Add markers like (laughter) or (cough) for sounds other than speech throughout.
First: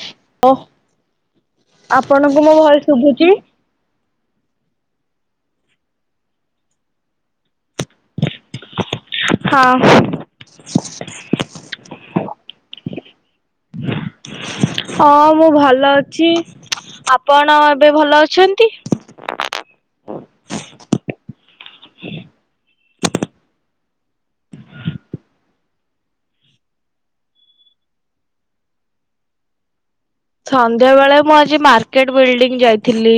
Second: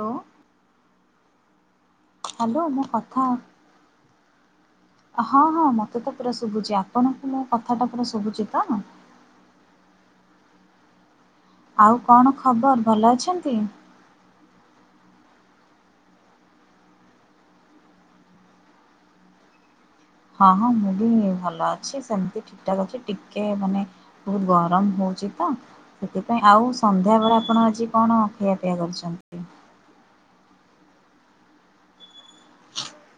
Hello. ଓ ଆପଣଙ୍କୁ ମୋ ହ୍ୟାଲୋ ଭଏସ କଥା ଶୁଭୁଛି? ହଁ ହଁ ମୋତେ ତ ପୁରା ଶୁଭୁଛି ଆପଣଙ୍କୁ ମୋ କଥାଟା ପୁରା ଶୁଭୁଛି ତ? ହଁ। ଆଉ କଣ ଖବର ଭଲ ଅଛନ୍ତି? ହଁ ମୁଁ ଭଲ ଅଛି ଆପଣ ଏବେ ଭଲ ଅଛନ୍ତି? ହଁ ହଁ ମୁଁ ବି ଭଲ ଅଛି ସେମିତି ଠିକ ଠାକ୍ ଅଛି ଟିକେ ମାନେ ବହୁତ ଗରମ ହଉଚ ତ। ସେଥିପାଇଁ ଆଉ ସନ୍ଧ୍ୟା ବେଳେ ଆପଣ ଆଜି କଣ ଖିଆ ପିଆ କରିୁଛନ୍ତି? ସନ୍ଧ୍ୟା ବେଳେ ମୁଁ ଆଜି ମାର୍କେଟ ବିଲ୍ଡିଂ ଯାଇଥିଲି।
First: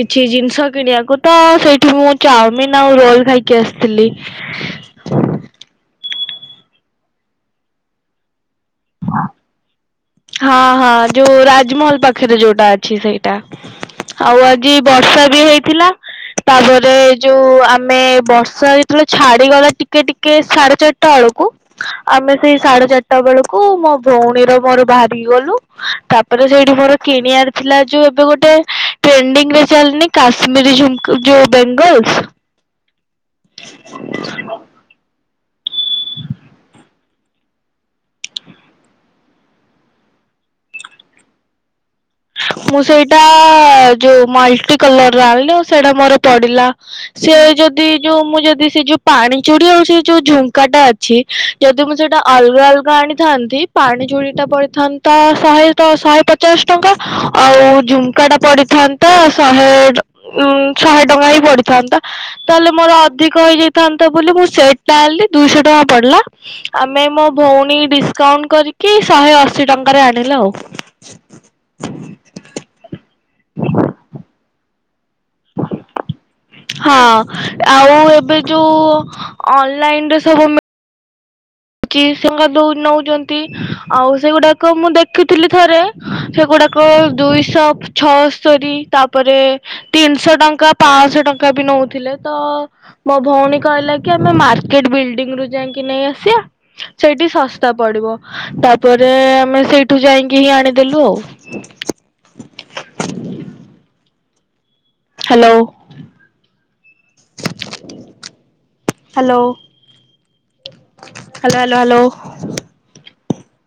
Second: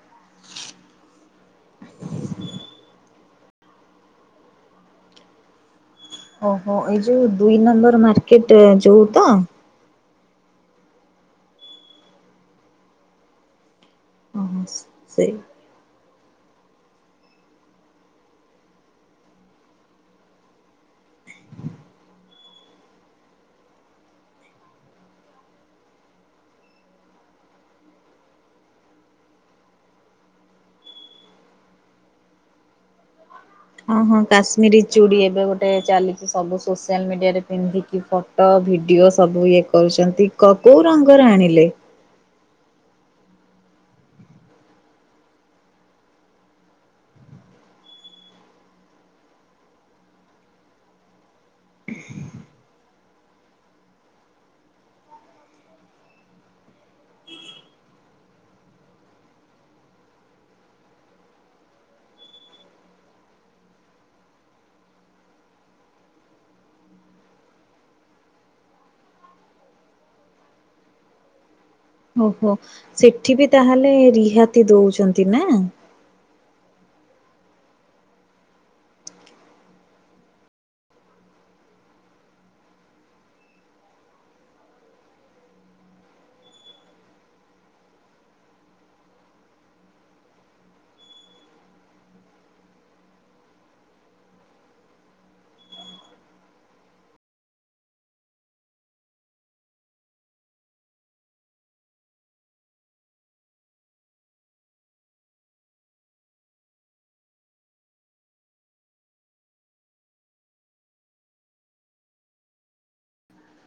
କିଛି ଜିନିଷ କିଣିବାକୁ ତ ସେଇଠି ମୁଁ ଚାଉମିିନ ଆଉ ରୋଲ ଖାଇକି ଆସିଥିଲି। ହ (inaudible) ଓହୋ ଏଇ ଯୋଉ ଦୁଇ ନମ୍ବର ମାର୍କେଟ ଯୋଉ ତ। ହଁ ହଁ ଯୋଉ ରାଜମହଲ ପାଖରେ ଯୋଉଟା ଅଛି ସେଇଟା। ଆଉ ଓହୋ। ଆଜି ବର୍ଷା ସେଇ ବି ହେଇଥିଲା। ତାପରେ ଯୋଉ ଆମେ ବର୍ଷା ଯେତେବେଳେ ଛାଡ଼ିଗଲା ଟିକେ ଟିକେ ସାଢେ ଚାରି ଟା ବେଳକୁ, ଆମେ ସେଇ ସାଢେ ଚାରିଟା ବେଳକୁ କୁ ମୋ ଭଉଣୀର ମୋର ବାହାରି ଗଲୁ। ତାପରେ ସେଇଠି ମୋର କିଣିଆର ଥିଲା ଯୋଉ ଏବେ ଗୋଟେ ଟ୍ରେଣ୍ଡିଂ ରେ ଚାଲିନି କାଶ୍ମୀର ଝୁମ୍ କୁ ଯୋଉ ବେଙ୍ଗଲ୍। ହଁ ହଁ କାଶ୍ମୀରୀ ଚୁଡ଼ି ଏବେ ଗୋଟେ ଚାଲିଛି, ସବୁ ସୋସିଆଲ ମିଡ଼ିଆରେ ପିନ୍ଧିକି ଫଟୋ, ଭିଡ଼ିଓ ସବୁ ଇଏ କରୁଛନ୍ତି। କ କୋଉ ରଙ୍ଗର ଆଣିଲେ? ମୁଁ ସେଇଟା ଯୋଉ ମଲ୍ଟି କଲର ର ଆଣିଲି। ଆଉ ସେଇଟା ମୋର ପଡିଲା ସେ ଯଦି ଯୋଉ ମୁଁ ଯଦି ସେ ଯୋଉ ପାଣି ଚୁଡି ଆଉ ସେ ଯୋଉ ଝୁମ୍କାଟା ଅ ଛି। ଯଦି ମୁଁ ସେଟା ଅଲଗା ଅଲଗା ଆଣିଥାନ୍ତି ପାଣି ଚୁଡିଟା ପଡିଥା ତ ଶହେ ତ ଶହେ ପଚାଶ ଟଙ୍କା। ଆଉ ଝୁମ୍ କା ଟା ପଡିଥାନ୍ତା ଶହେ ଉଁ ଶହେ ଟଙ୍କା ହିଁ ପଡିଥାନ୍ତା। ତାହେଲେ ମୋର ଅଧିକ ହେଇ ଯାଇଥାନ୍ତା ବୋଲି, ମୁଁ ସେଟ୍ ଟା ଆଣିଲି ଦୁଇଶହ ଟଙ୍କା ପଡିଲା। ଆମେ ମୋ ଭଉଣୀ ଡିସକାଉଣ୍ଟ କରିକି ଶହେ ଅଶୀ ଟଙ୍କାରେ ଆଣିଲେ ଆଉ। (inaudible) ଓହୋଃ, ସେଠି ବି ତାହେଲେ ରିହାତି ଦଉଛନ୍ତି ନା? ହଁ, ଆଉ ଏବେ ଯୋଉ ଅନଲାଇନ୍ ରେ ସବୁ ଚି ସେଙ୍ଗା ଦଉ ନଉଚନ୍ତି ଆଉ ସେଗୁଡାକ ମୁଁ ଦେଖିଥିଲି ଥରେ ସେଗୁଡାକ ଦୁଇଶହ ଛଅସ୍ତରୀ ତାପରେ ତିନିଶହ ଟଙ୍କା, ପାଆଁଶହ ଟଙ୍କା ବି ନଉଥିଲେ। ତ ମୋ ଭଉଣୀ କହିଲା କି ଆମେ ମାର୍କେଟ ବିଲ୍ଡିଂ ରୁ ଯାଇକି ନେଇ ଆସିବା। ସେଇଠି ଶସ୍ତା ପଡ଼ିବ। ତାପରେ ଆମେ ସେଇଠୁ ଯାଇକି ହିଁ ଆଣିଦେଲୁ ଆଉ। Hello. Hello. Hello, hello, hello.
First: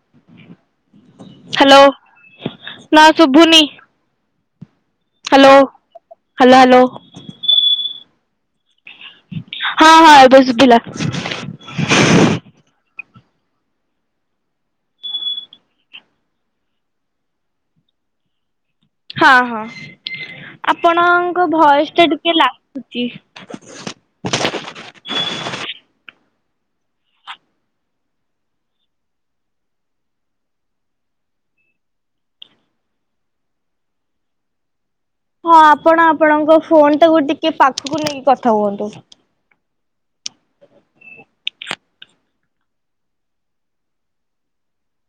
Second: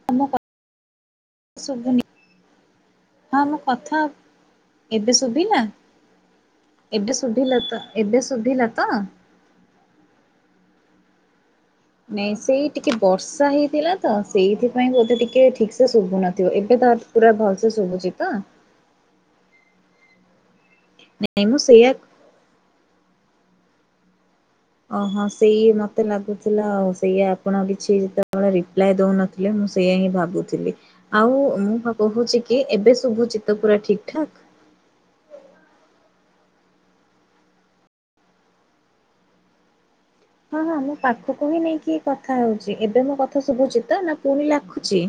(unintelligible) କଥା ହାଲୋ ଶୁଭୁନି ନାଁ ହଁ ମୋ ଶଭୁନି। କଥା ଏବେ ହାଲୋ, ହାଲୋ ହାଲୋ। ଧିଲ ତ ଏବେ ଶୁଭିଲା ତ? ହଁ ହଁ ଏବେ ଶୁଭିଲା। ନାଇଁ ସେଇ ଟିକେ ବର୍ଷା ହେଇଥିଲା ତ। ସେଇଥିପାଇଁ ବୋଧେ ଟିକେ ଠିକ୍ ସେ ଶୁଭୁ ନଥିବ। ଏବେ ତ ପୁରା ଭଲ୍ ସେ ଶୁଭୁଛି ତ? ହଁ ହଁ। ନାଇଁ ଆପଣଙ୍କ ମୁଁ ସେଇଆ ଭୟସ୍ ଟା ଟିକେ ଲାଖୁଚି। ଓହୋଃ, ସେଇ ମତେ ଲାଗୁଥିଲା ଆଉ ସେଇଆ ଆପଣ କିଛି ଯେତେବେଳେ ରିପ୍ଲାଏ ଦଉନ ଥିଲେ ମୁଁ ସେଇଆ ହିଁ ଭାବୁଥିଲି। ଆଉ ମୁଁ ପା କହୁଛି କି ଏବେ ଶୁଭୁଚି ତ ପୁରା ଠିକ୍ ଠାକ୍? ହଁ, ଆପଣ ଆପଣଙ୍କ ଫୋନ୍ ଟାକୁ ଟିକେ ପାଖକୁ ନେଇକି କଥା ହୁଅନ୍ତୁ। ହଁ ହଁ ମୁଁ ପାଖକୁ ହିଁ ନେଇକି କଥା ହଉଚି। ଏବେ ମୋ କଥା ଶୁଭୁଛି ତ ନା ପୁଣି ଲାଖୁଛି?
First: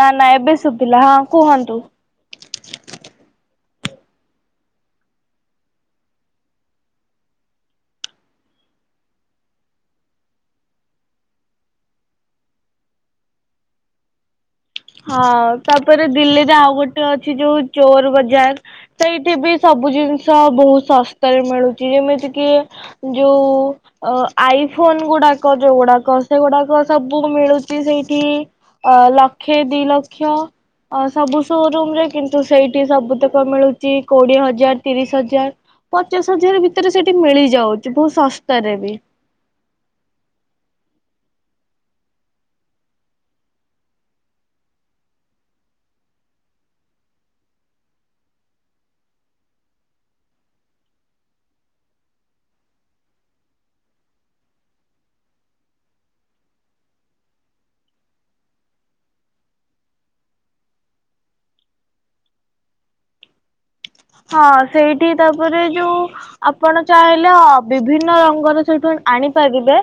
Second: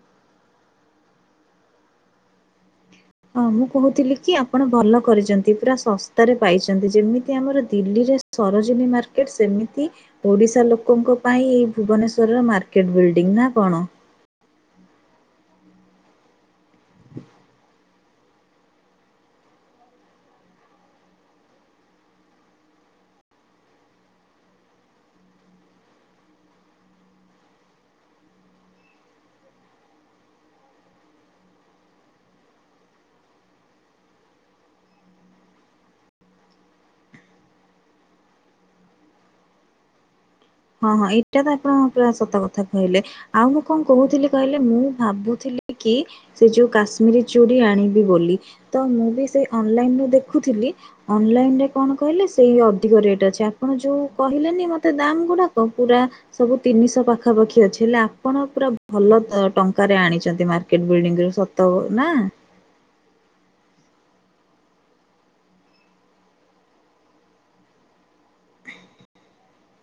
ନା ନା ଏବେ ଶୁଭିଲା ହଁ କୁହନ୍ତୁ। ହଁ, ମୁଁ କହୁଥିଲି କି ଆପଣ ଭଲ କରିଛନ୍ତି ପୁରା ଶସ୍ତାରେ ପାଇଛନ୍ତି। ଯେମିତି ଆମର ଦିଲ୍ଲୀରେ ସରୋଜିନୀ ମାର୍କେଟ ସେମିତି ଓଡ଼ିଶା ଲୋକଙ୍କ ପାଇଁ ଏଇ ଭୁବନେଶ୍ଵରର ମାର୍କେଟ ବିଲ୍ଡିଂ ନା କଣ? ହଁ, ତାପରେ ଦିଲ୍ଲୀରେ ଆଉ ଗୋଟେ ଅଛି ଯୋଉ ଚୋର୍ ବଜାର। ସେଇଠି ବି ସବୁ ଜିନିଷ ବହୁତ ଶସ୍ତାରେ ମିଳୁଚି ଯେମିତି କି ଯୋଉ ଅ ଆଇ ଫୋନ୍ ଗୁଡାକ ଯୋଉଗୁଡାକ ସେଗୁଡାକ ସବୁ ମିଳୁଚି ସେଇଠି ଅ ଲକ୍ଷେ ଦିଇ ଲକ୍ଷ ଅ ସବୁ ସୋରୁମ୍ ରେ କିନ୍ତୁ ସେଇଠି ସବୁତକ ମିଳୁଛି କୋଡିଏ ହଜାର୍ ତିରିଶ୍ ହଜାର୍। ପଚାଶ୍ ହଜାରେ ଭିତରେ ସେଠି ମିଳିଯାଉଚି ଭୋଉ ଶସ୍ତାରେ ବି ହଁ ହଁ ଏଇଟା ତ ଆପଣ ପୁରା ସତ କଥା କହିଲେ। ଆଉ ମୁଁ କଅଁ କୋହୁଥିଲି କହିଲେ ମୁଁ ଭାବୁଥିଲି କି ସେ ଯୋଉ କାଶ୍ମୀରୀ ଚୁଡି ଆଣିବି ବୋଲି ତ ମୁଁ ବି ସେଇ ଅଂନ୍ଲାଇନ ରୁୁ ଦେଖୁଥିଲି। ଅଂନ୍ଲାଇନେ ରେ କଣ କହିଲେ ସେଇ ଅଧିକ ରେଟ୍ ଅଛି ଆପଣ ଯୋଉ କହିଲେନି ମତେ ଦାମ୍ ଗୁଡା କ ପୁରା ସବୁ ତିନିଶହ ପାଖାପାଖି ଅଛି ହେଲେ ଆପଣ ପୁରା ଭଲ ତ ଟଙ୍କାରେ ଆଣିଛନ୍ତି ମାର୍କେଟ୍ ବିଲ୍ଡିଂ ରୁ ସତ୍ ତୋ ନାଁ। ହଁ ସେଇଠି ତାପରେ ଯୋଉ ଆପଣ ଚାହିଁଲେ ଅ ବିଭିନ୍ନ ରଙ୍ଗର ସେଠୁ ଆଣିପାରିବେ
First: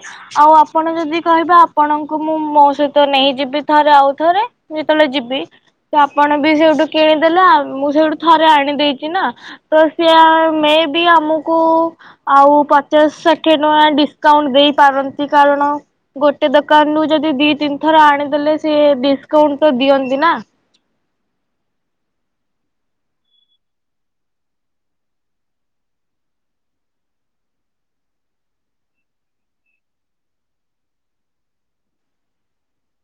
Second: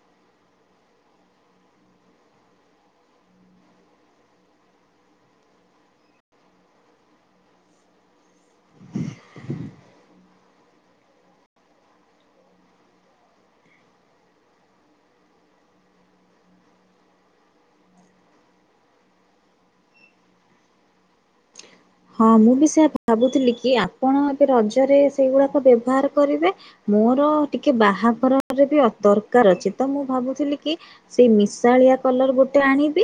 ଆଉ ଆପଣ ଯେଦି କହିବେ ଆପଣଙ୍କୁ ମୁଁ ମୋ ସହିତ ନେଇଯିବି ଥରେ, ଆଉ ଥରେ ଯେତେବେଳେ ଯିବି ତ ଆପଣ ବି ସେଇଠୁ କିଣିଦେଲେ ଆଉ ମୁଁ ସେଇଠୁ ଥରେ ଆଣିଦେଇ ଚିନା ତ ସିଆ ମେ ବି ଆମୁକୁ ଆଉ ପଚାଶ୍ ଷାଠିଏ ଟଙ୍କା ଡିସ୍କାଉଣ୍ତ ଦେଇ ପାରନ୍ତି କାରଣ ଗୋଟେ ଦୋକାନ୍ ରୁୁ ଯଦି ଦି ତିନ୍ ଥର ଆଣିଦେଲେ ସିଏ ଡିସ୍କାଉଣ୍ଟ ତ ଦିଅନ୍ତି ନା। ହଁ ମୁଁ ବି ସେୟା ଭାବୁଥିଲି କି ଆପଣ ଏବେ ରଜରେ ସେଇଗୁଡାକ ବ୍ୟବହାର କରିବେ ମୋର ଟିକେ ବାହାଘରରେ ବି ଅତ ଦରକାର୍ ଅଛି ତ ମୁଁ ଭାବୁଥିଲି କି ସେଇ ମିଶାଳିଆ କଲର୍ ଗୋଟେ ଆଣିବି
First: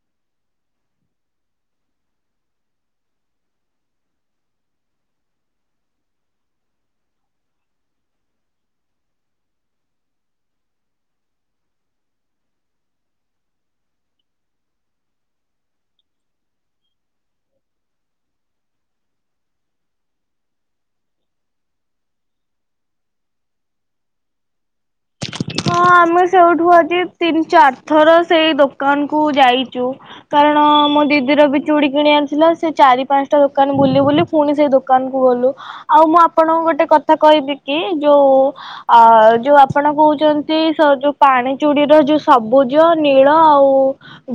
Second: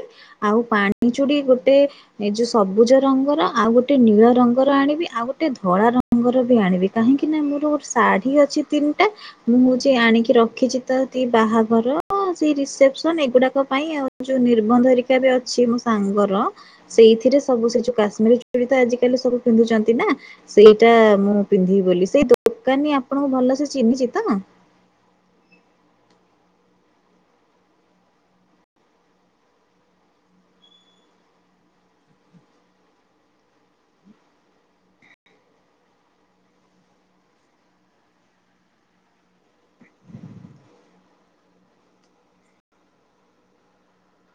ଆଉ ପାଣି ଚୁଡି ଗୋଟେ ଏ ଯୋଉ ସବୁଜ ରଙ୍ଗର ଆଉ ଗୋଟେ ନୀଳ ରଙ୍ଗର ଆଣିବି ଆଉ ଗୋଟେ ଧଳା ରଙ୍ଗର ବି ଆଣିବି କାହିଁକି ନା ମୋର ଗୋଟେ ଶାଢ଼ୀ ଅଛି ତିନ୍ଟା ମୁଁ ହୋଉଛି ଆଣିକି ରଖିଛି ତ ତି ବାହାଘର ହଁ ସେଇ ରିସେପସନ୍ ଏଗୁଡାକ ପାଇଁ ଆଉ ଯୋଉ ନିର୍ବନ୍ଧଘରିକା ରେ ଅଛି ମୋ ସାଙ୍ଗର ସେଇଥିରେ ସବୁ ସେ ଯୋଉ କାଶ୍ମୀର୍ ଚୁଡ଼ି ତ ଆଜିିକାଲି ସବୁ ପିନ୍ଧୁଚନ୍ତି ନା ସେଇଟା ମୁଁ ପିନ୍ଧିବି ବୋଲି ସେଇ ଦୋକାନୀ ଆପଣୁଙ୍କୁ ଭଲ ସେ ଚିହ୍ନିଚି ତ ହଁ ଆମେ ସେଉଠୁ ଆଜି ତିନ୍ ଚାର୍ ଥର ସେଇ ଦୋକାନ୍ କୁ ଯାଇଚୁ। କାରଣ ମୋ ଦିଦିର ବି ଚୁଡ଼ି କିଣିବାର ଥିଲା ସେ ଚାରି ପାନ୍ଟା ଦୋକାନ୍ ବୁଲି ବୁଲି ପୁଣି ସେଇ ଦୋକାନ୍ କୁ ଗଲୁ ଆଉ ମୁଁ ଆପଣଙ୍କୁ ଗୋଟେ କଥା କହିବି କି ଯୋଉ ଆ ଯୋଉ ଆପଣ କଉଚନ୍ତ ସେ ସ ଯୋଉ ପାଣି ଚୁଡିର ଯୋଉ ସବୁଜ ନୀଳ ଆଉ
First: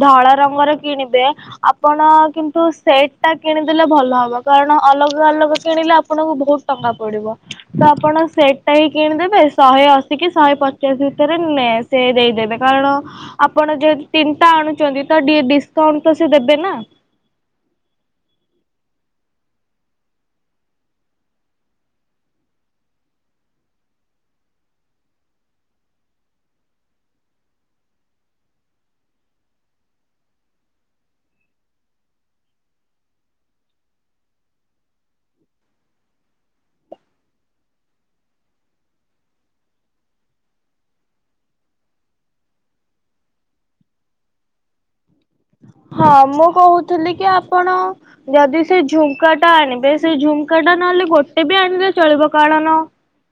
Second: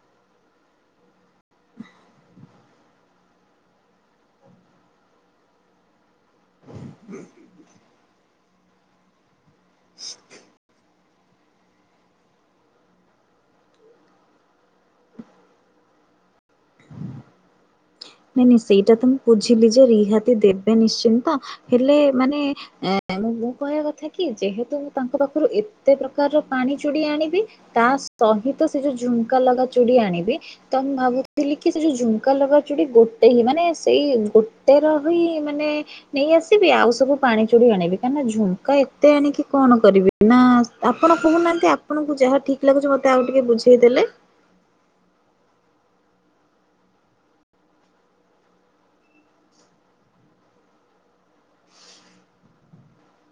ଧଳା ରଙ୍ଗର କିଣିବେ ଆପଣ କିନ୍ତୁ ସେଟ୍ ଟା କିଣିଦେଲେ ଭଲ ହବ କାରଣ ଅଲଗା ଅଲଗା କିଣିଲେ ଆପଣଙ୍କୁ ଭୋଉଟ୍ ଟଙ୍କା ପଡିବ ତ ଆପଣ ସେଟ୍ ହିଁ କିଣିଦେବେ ଶହେ ଅଶୀ କି ଶହେ ପଚ କେସ୍ ଭିତରେ ନେ ସେ ଦେଇଦେବେ କାରଣ ଆପଣ ଯେହେତୁ ତିନ୍ ଟା ଆଣୁଚନ୍ତି ତ ଡି ଡିସକାଉଣ୍ଟ ତ ସେ ଦେବେ ନା, ନାଇଁ ନାଇଁ ସେଇଟା ତ ମୁଁ ପୁଝିଲି ଯେ ରିହାତି ଦେବେ ନିଶ୍ଚିନ୍ତ ହେଲେ ମାନେ ଏଁ--ମୁଁ ମୁଁ କଇଆ କଥା କି ଯେହେତୁ ମୁଁ ତାଙ୍କ ପାଖୁରୁ ଏତେ ପ୍ରକାର୍ ର ପାଣି ଚୁଡି ଆଣିବି ତା ସହିତ ସେ ଯୋଉ ଝୁମ୍କା ଲଗା ଚୁଡ଼ି ଆଣିବି ତ ମୁଁ ଭାବୁଥିଲି କି ସେ ଯୋଉ ଝୁମ୍କା ଲଗା ଚୁଡି ଗୋଟେ ହି ମାନେ ସେଇ ଗୋଟେ ର ହିଁ ମାନେ ନେଇ ଆସିବି, ଆଉ ସବୁ ପାଣି ଚୁଡି ଆଣିବି କାଇଁନା ଜୁମ୍କା ଏତେ ଆଣିକି କଣ କରିବି। ନା ଆପଣ କୋହୁନାଆନ୍ତି, ଆପଣଙ୍କୁ ଯାହା ଠିକ୍ ଲାଗୁଛି ମତେ ଆଉ ଟିକେ ବୁଝେଇ ଦେଲେ। ହଁ ମୁଁ କୋହୁଥିଲି କି ଆପଣ ଯଦି ସେ ଝୁମ୍କା ଟା ଆଣିବେ ସେ ଝୁମ୍କା ଟା ନହେଲେ ଗୋଟେ ବି ଆଣିଲେ ଚଳିବ, କାଳନ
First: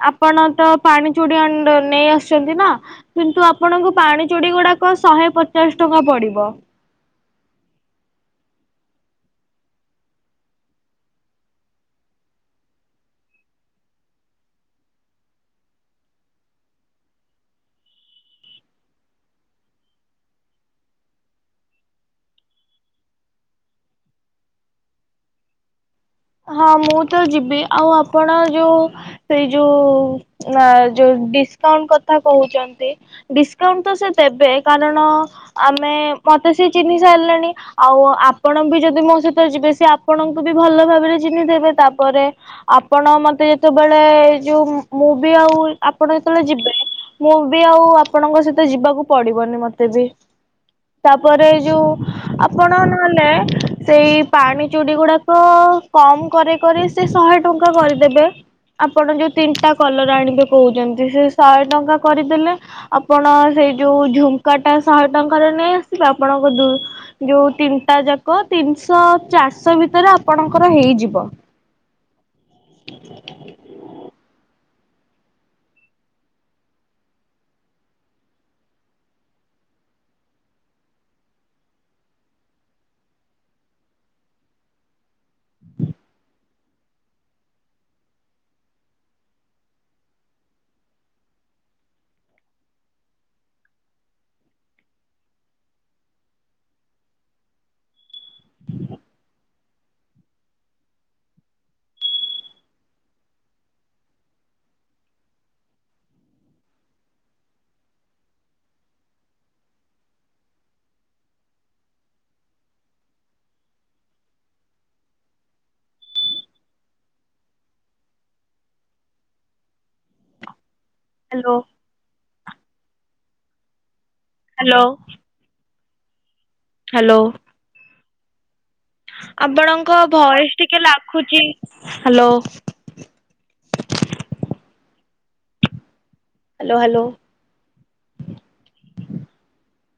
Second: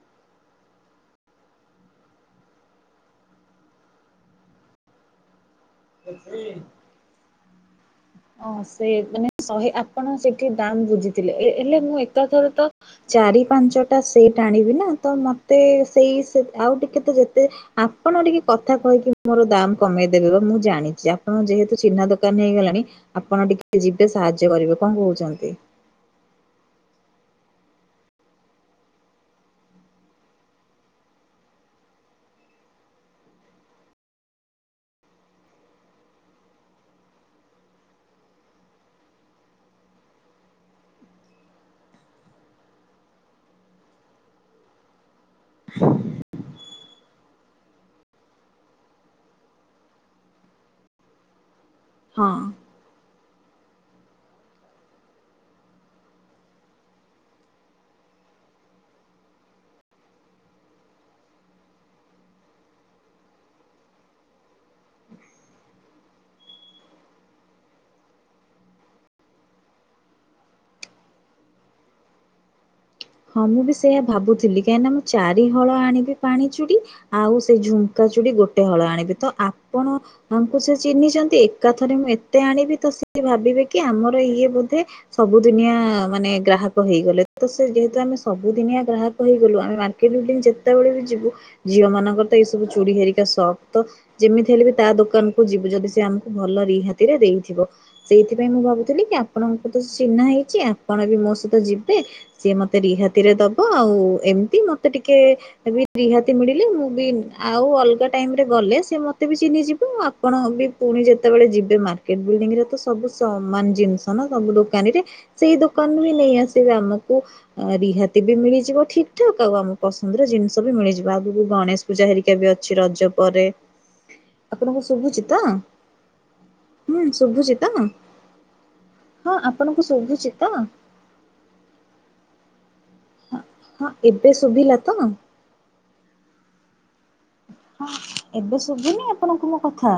ଆପଣ ତ ପାଣି ଚୁଡି ଆଣ୍ଡ ନେଇ ଆସିଛନ୍ତି ନା କିନ୍ତୁ ଆପଣଙ୍କୁ ପାଣି ଚୁଡି ଗୁଡାକ ଶହେ ପଚାଶ୍ ଟଙ୍କା ପଡିବ। ହଁ ସେ ମାନେ ଶହେ ଆପଣ ସେଠି ଦାମ୍ ବୁଝିଥିଲେ ଏ ଏଲେ ମୁଁ ଏକାଥରେ ତ ଚାରି ପାଞ୍ଚ ଟା ସେଟ୍ ଆଣିବି ନା ତ ମତେ ସେଇ ସେ ଆଉ ଟିକେ ତ ଯେତେ ଆପଣ ଟିକେ କଥା କହିକି ମୋର ଦାମ୍ କମେଇଦେବେ ବା ମୁଁ ଜାଣିଛି, ଆପଣ ଯେହେତୁ ଚିହ୍ନା ଦୋକାନୀ ହେଇଗଲାଣି ଆପଣ ଟିକେ ଯିବେ ସାହାଯ୍ୟ କରିବେ କଣ କହୁଛନ୍ତି? ହଁ ମୁଁ ତ ଯିବି, ଆଉ ଆପଣ ଯୋଉ ସେଇ ଯୋଉ ନା ଯୋ ଡିସକାଉଣ୍ଟ କଥା କହୁଚନ୍ତି ଡିସକାଉଣ୍ଟ ତ ସେ ଦେବେ, କାରଣ ଆମେ ମତେ ସେ ଚିହ୍ନି ସାରିଲେଣି। ଆଉ ଆପଣ ବି ଯଦି ମୋ ସହିତ ଯିବେ ସିଏ ଆପଣଙ୍କୁ ବି ଭଲ ଭାବରେ ଚିହ୍ନି ଦେବେ, ତାପରେ ଆପଣ ମତେ ଯେତେବେଳେ ଏଯୋଉ ମୁଁ ବି ଆଉ ଆପଣ ଯେତେବେଳେ ଯିବେ ମୁଁ ବି ଆଉ ଆପଣଙ୍କ ସହିତ ଯିବାକୁ ପଡିବନି, ମତେ ବି। ତାପରେ ଯୋଉ ହଁ। ଆପଣ ନହେଲେ ସେଇ ପାଣି ଚୁଡି ଗୁଡାକ କମ କରେଇ କରେଇ, ସେ ଶହେ ଟଙ୍କା କରିଦେବେ। ଆପଣ ଯୋଉ ତିନିଟା କଲର ଆଣିବେ କହୁଛନ୍ତି, ସେ ଶହେ ଟଙ୍କା କରିଦେଲେ ଆପଣ ସେଇ ଯୋଉ ଝୁମୁକାଟା ଶହେ ଟଙ୍କାର ନେଇ ଆସିବେ, ଆପଣଙ୍କ ଦୁ ଯୋଉ ତିନିଟା ଯାକ ତିନିଶ ଚାରିଶ ଭିତରେ ଆପଣଙ୍କର ହେଇଯିବ। ହଁ ମୁଁ ବି ସେଇଆ ଭାବୁଥିଲି କାହିଁକିନା ମୁଁ ଚାରି ହଳ ଆଣିବି ପାଣି ଚୁଡ଼ି ଆଉ ସେ ଝୁମୁକାଚୁଡି ଗୋଟେ ହଳ ଆଣିବିତ, ଆପଣ ଆମକୁ ସେ ଚିହ୍ନିଛନ୍ତି, ଏକାଥରେ ମୁଁ ଏତେ ଆଣିବିତ, ସିଏ ଭାବିବେ କି ଆମର ଇଏ ବୋଧେ ସବୁଦିନିଆ ମାନେ ଗ୍ରାହକ ହେଇଗଲେ, ତ ସେ ଯେତୁ ତ ଆମେ ସବୁଦିନିଆ ଗ୍ରାହକ ହେଇଗଲୁ, ଆମେ ମାର୍କେଟବିଡିଙ୍ଗ ଯେତେବେଳେ ବି ଯିବୁ ଝିଅ ମାନଙ୍କର ତ ଏଇ ସବୁ ଚୁଡ଼ି ହେରିକା ସକ ତ। ଯେମିତି ହେଲେ ବି ତା ଦୋକାନକୁୁ ଯିବୁ ଯଦି ସେ ଆମକୁ ଭଲ ରିହାତିରେ ଦେଇଥିବ। ସେଇଥିପାଇଁ ମୁଁ ଭାବୁଥିଲିକି ଆପଣଙ୍କ ତ ଚିହ୍ନା ହେଇଛି ଆପଣ ବି ମୋ ସହିତ ଯିବେ, ସିଏ ମତେ ରିହାତିରେ ଦବ, ଆଉ ଏମିତି ମତେ ଟିକେ ରିହାତି ମିଳିଲେ ମୁଁ ବି ଆଉ ଅଲଗା ଟାଇମରେ ଗଲେ ସେ ମତେ ବି ଚିହ୍ନି ଯିବ, ଆ ଆପଣ ବି ପୁଣି ଯେତେବେଳେ ଯିବେ ମାର୍କେଟ, ବିଲଡିଂରେ ତ ସବୁ ସମାନ ଜିନିଷ ନା ସବୁ ଦୋକାନୀରେ। ସେଇ ଦୋକାନରୁୁ ହି ନେଇ ଆସିବେ, ଆମକୁ ରିହାତି ବି ମିଳିଯିବ ଠିକଠାକ, ଆଉ ଆମ ପସନ୍ଦର ଜିନିଷ ବି ମିଳିଯିବ, ଆଗକୁ ହ୍ୟାଲୋ ଗଣେଶ ପୂଜା ହେରିକା ବି ଅଛି ରଜ ପରେ, ଆପଣଙ୍କୁ ଶୁଭୁଛି ତ? ହୁଁ ହ୍ୟାଲୋ ଶୁଭୁଚିତ। ଆପଣଙ୍କ ଭଏସ ଟିକେ ଲାଖୁଛି, ହାଲୋ। ହଁ ଏବେ ଶୁଭିଲାତ। Hello hello. ହଁ ଏବେ ଶୁବୁନି ଆପଣଙ୍କୁ ମୋ କଥା।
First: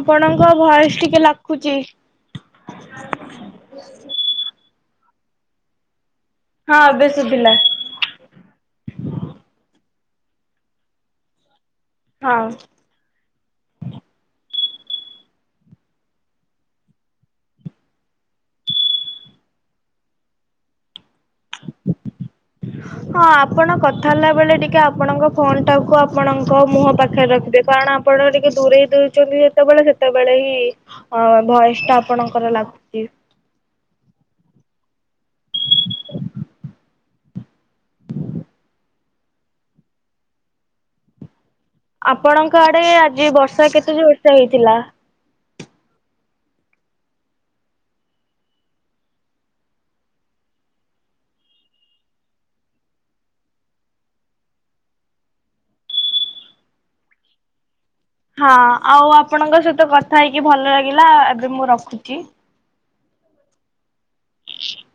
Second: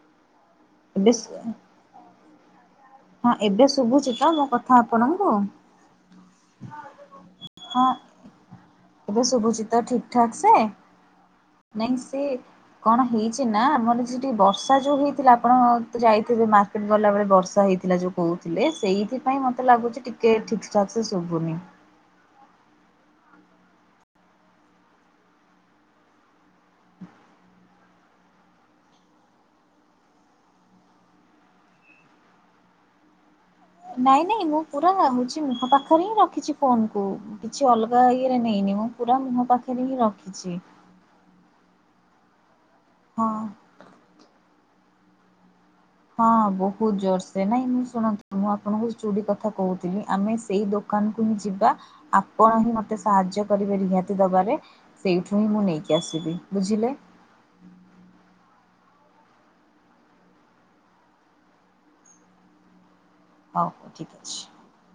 ଆପଣଙ୍କ ଭଏସ ଏବେ ଟିକେ ଲାଖୁଛି। ହଁ ଏବେ ଶୁଭୁଛି ତ ମୋ କଥା ଆପଣଙ୍କୁ। ହଁ ଏବେ ଶୁଭିଲା। ହଁ। ଏବେ ଶୁଭୁଚିତ ଠିକଠାକସେ, ନାଇଁ ସେ ହଁ କଣ ହେଇଛି ନା ଆମର ସେଟି ବର୍ଷା ଯୋଉ ହେଇଥିଲା, ଆପଣ ଯାଇଥିବେ ମାର୍କେଟ ଗଲାବେଳେ ବର୍ଷା ହେଇଥିଲା ଯୋଉ କହୁଥିଲେ, ସେଇଥିପାଇଁ ମତେ ଲାଗୁଛି ଟିକେ ଠିକଠାକ୍ ସେ ଶୁଭୁନି। (unintelligible) ହଁ ଆପଣ କଥା ହେଲା ବେଳେ, ଟିକେ ଆପଣଙ୍କ ଫୋନ ଟାକୁ ଆପଣଙ୍କ ମୁହଁ ପାଖରେ ରଖିବେ କାରଣ ଆପଣ ଟିକେ ଦୂରେଇ ଦଉଛନ୍ତି ଯେତେବେଳେ ସେତେବେଳେ ହିଁ-ଇ-ଇ ଅ-ଅ ଭୟସ୍ ଟା ଆପଣଙ୍କର ଲାଖ୍ ନାଇଁ ନାଇଁ ମୁଁ ପୁରା ହଉଛି ମୁହଁ ପାଖରେ ହିଁ ରଖିଛି ଫୋନ କୁ। କିଛି ଅଲଗା ଇଏରେ ନେଇନି ମୁଁ ପୁରା ମୁହଁ ପାଖରେ ହିଁ ରଖିଛି। ଆପଣଙ୍କ ଆଡେ ଆଜି ହଁ ବର୍ଷା କେତେ ଯୋରସେ ହେଇଥିଲା? ହଁ ବହୁତ୍ ଯୋରସେ, ନାଇଁ ମୁଁ ଶୁଣନ୍ତୁ ମୁଁ ଆପଣଙ୍କୁ ଚୁଡି କଥା କହୁଥିଲି ଆମେ ସେଇ ଦୋକ ଦୋକାନକୁ ହିଁ ଯିବା, ଆପଣ ହିଁ ମତେ ସାହାଯ୍ୟ କରିବେ ରିହାତି ଦବାରେ। ସେଇଠୁ ହିଁ ମୁଁ ନେଇକି ଆସିବି ବୁଝିଲେ? ହଁ ଆଉ ଆପଣଙ୍କ ସହିତ କଥା ହେଇକି ଭଲ ଲାଗିଲା, ଏବେ ମୁଁ ରଖୁଛି। ହଉ ଠିକ୍ ଅଛି। (unintelligible)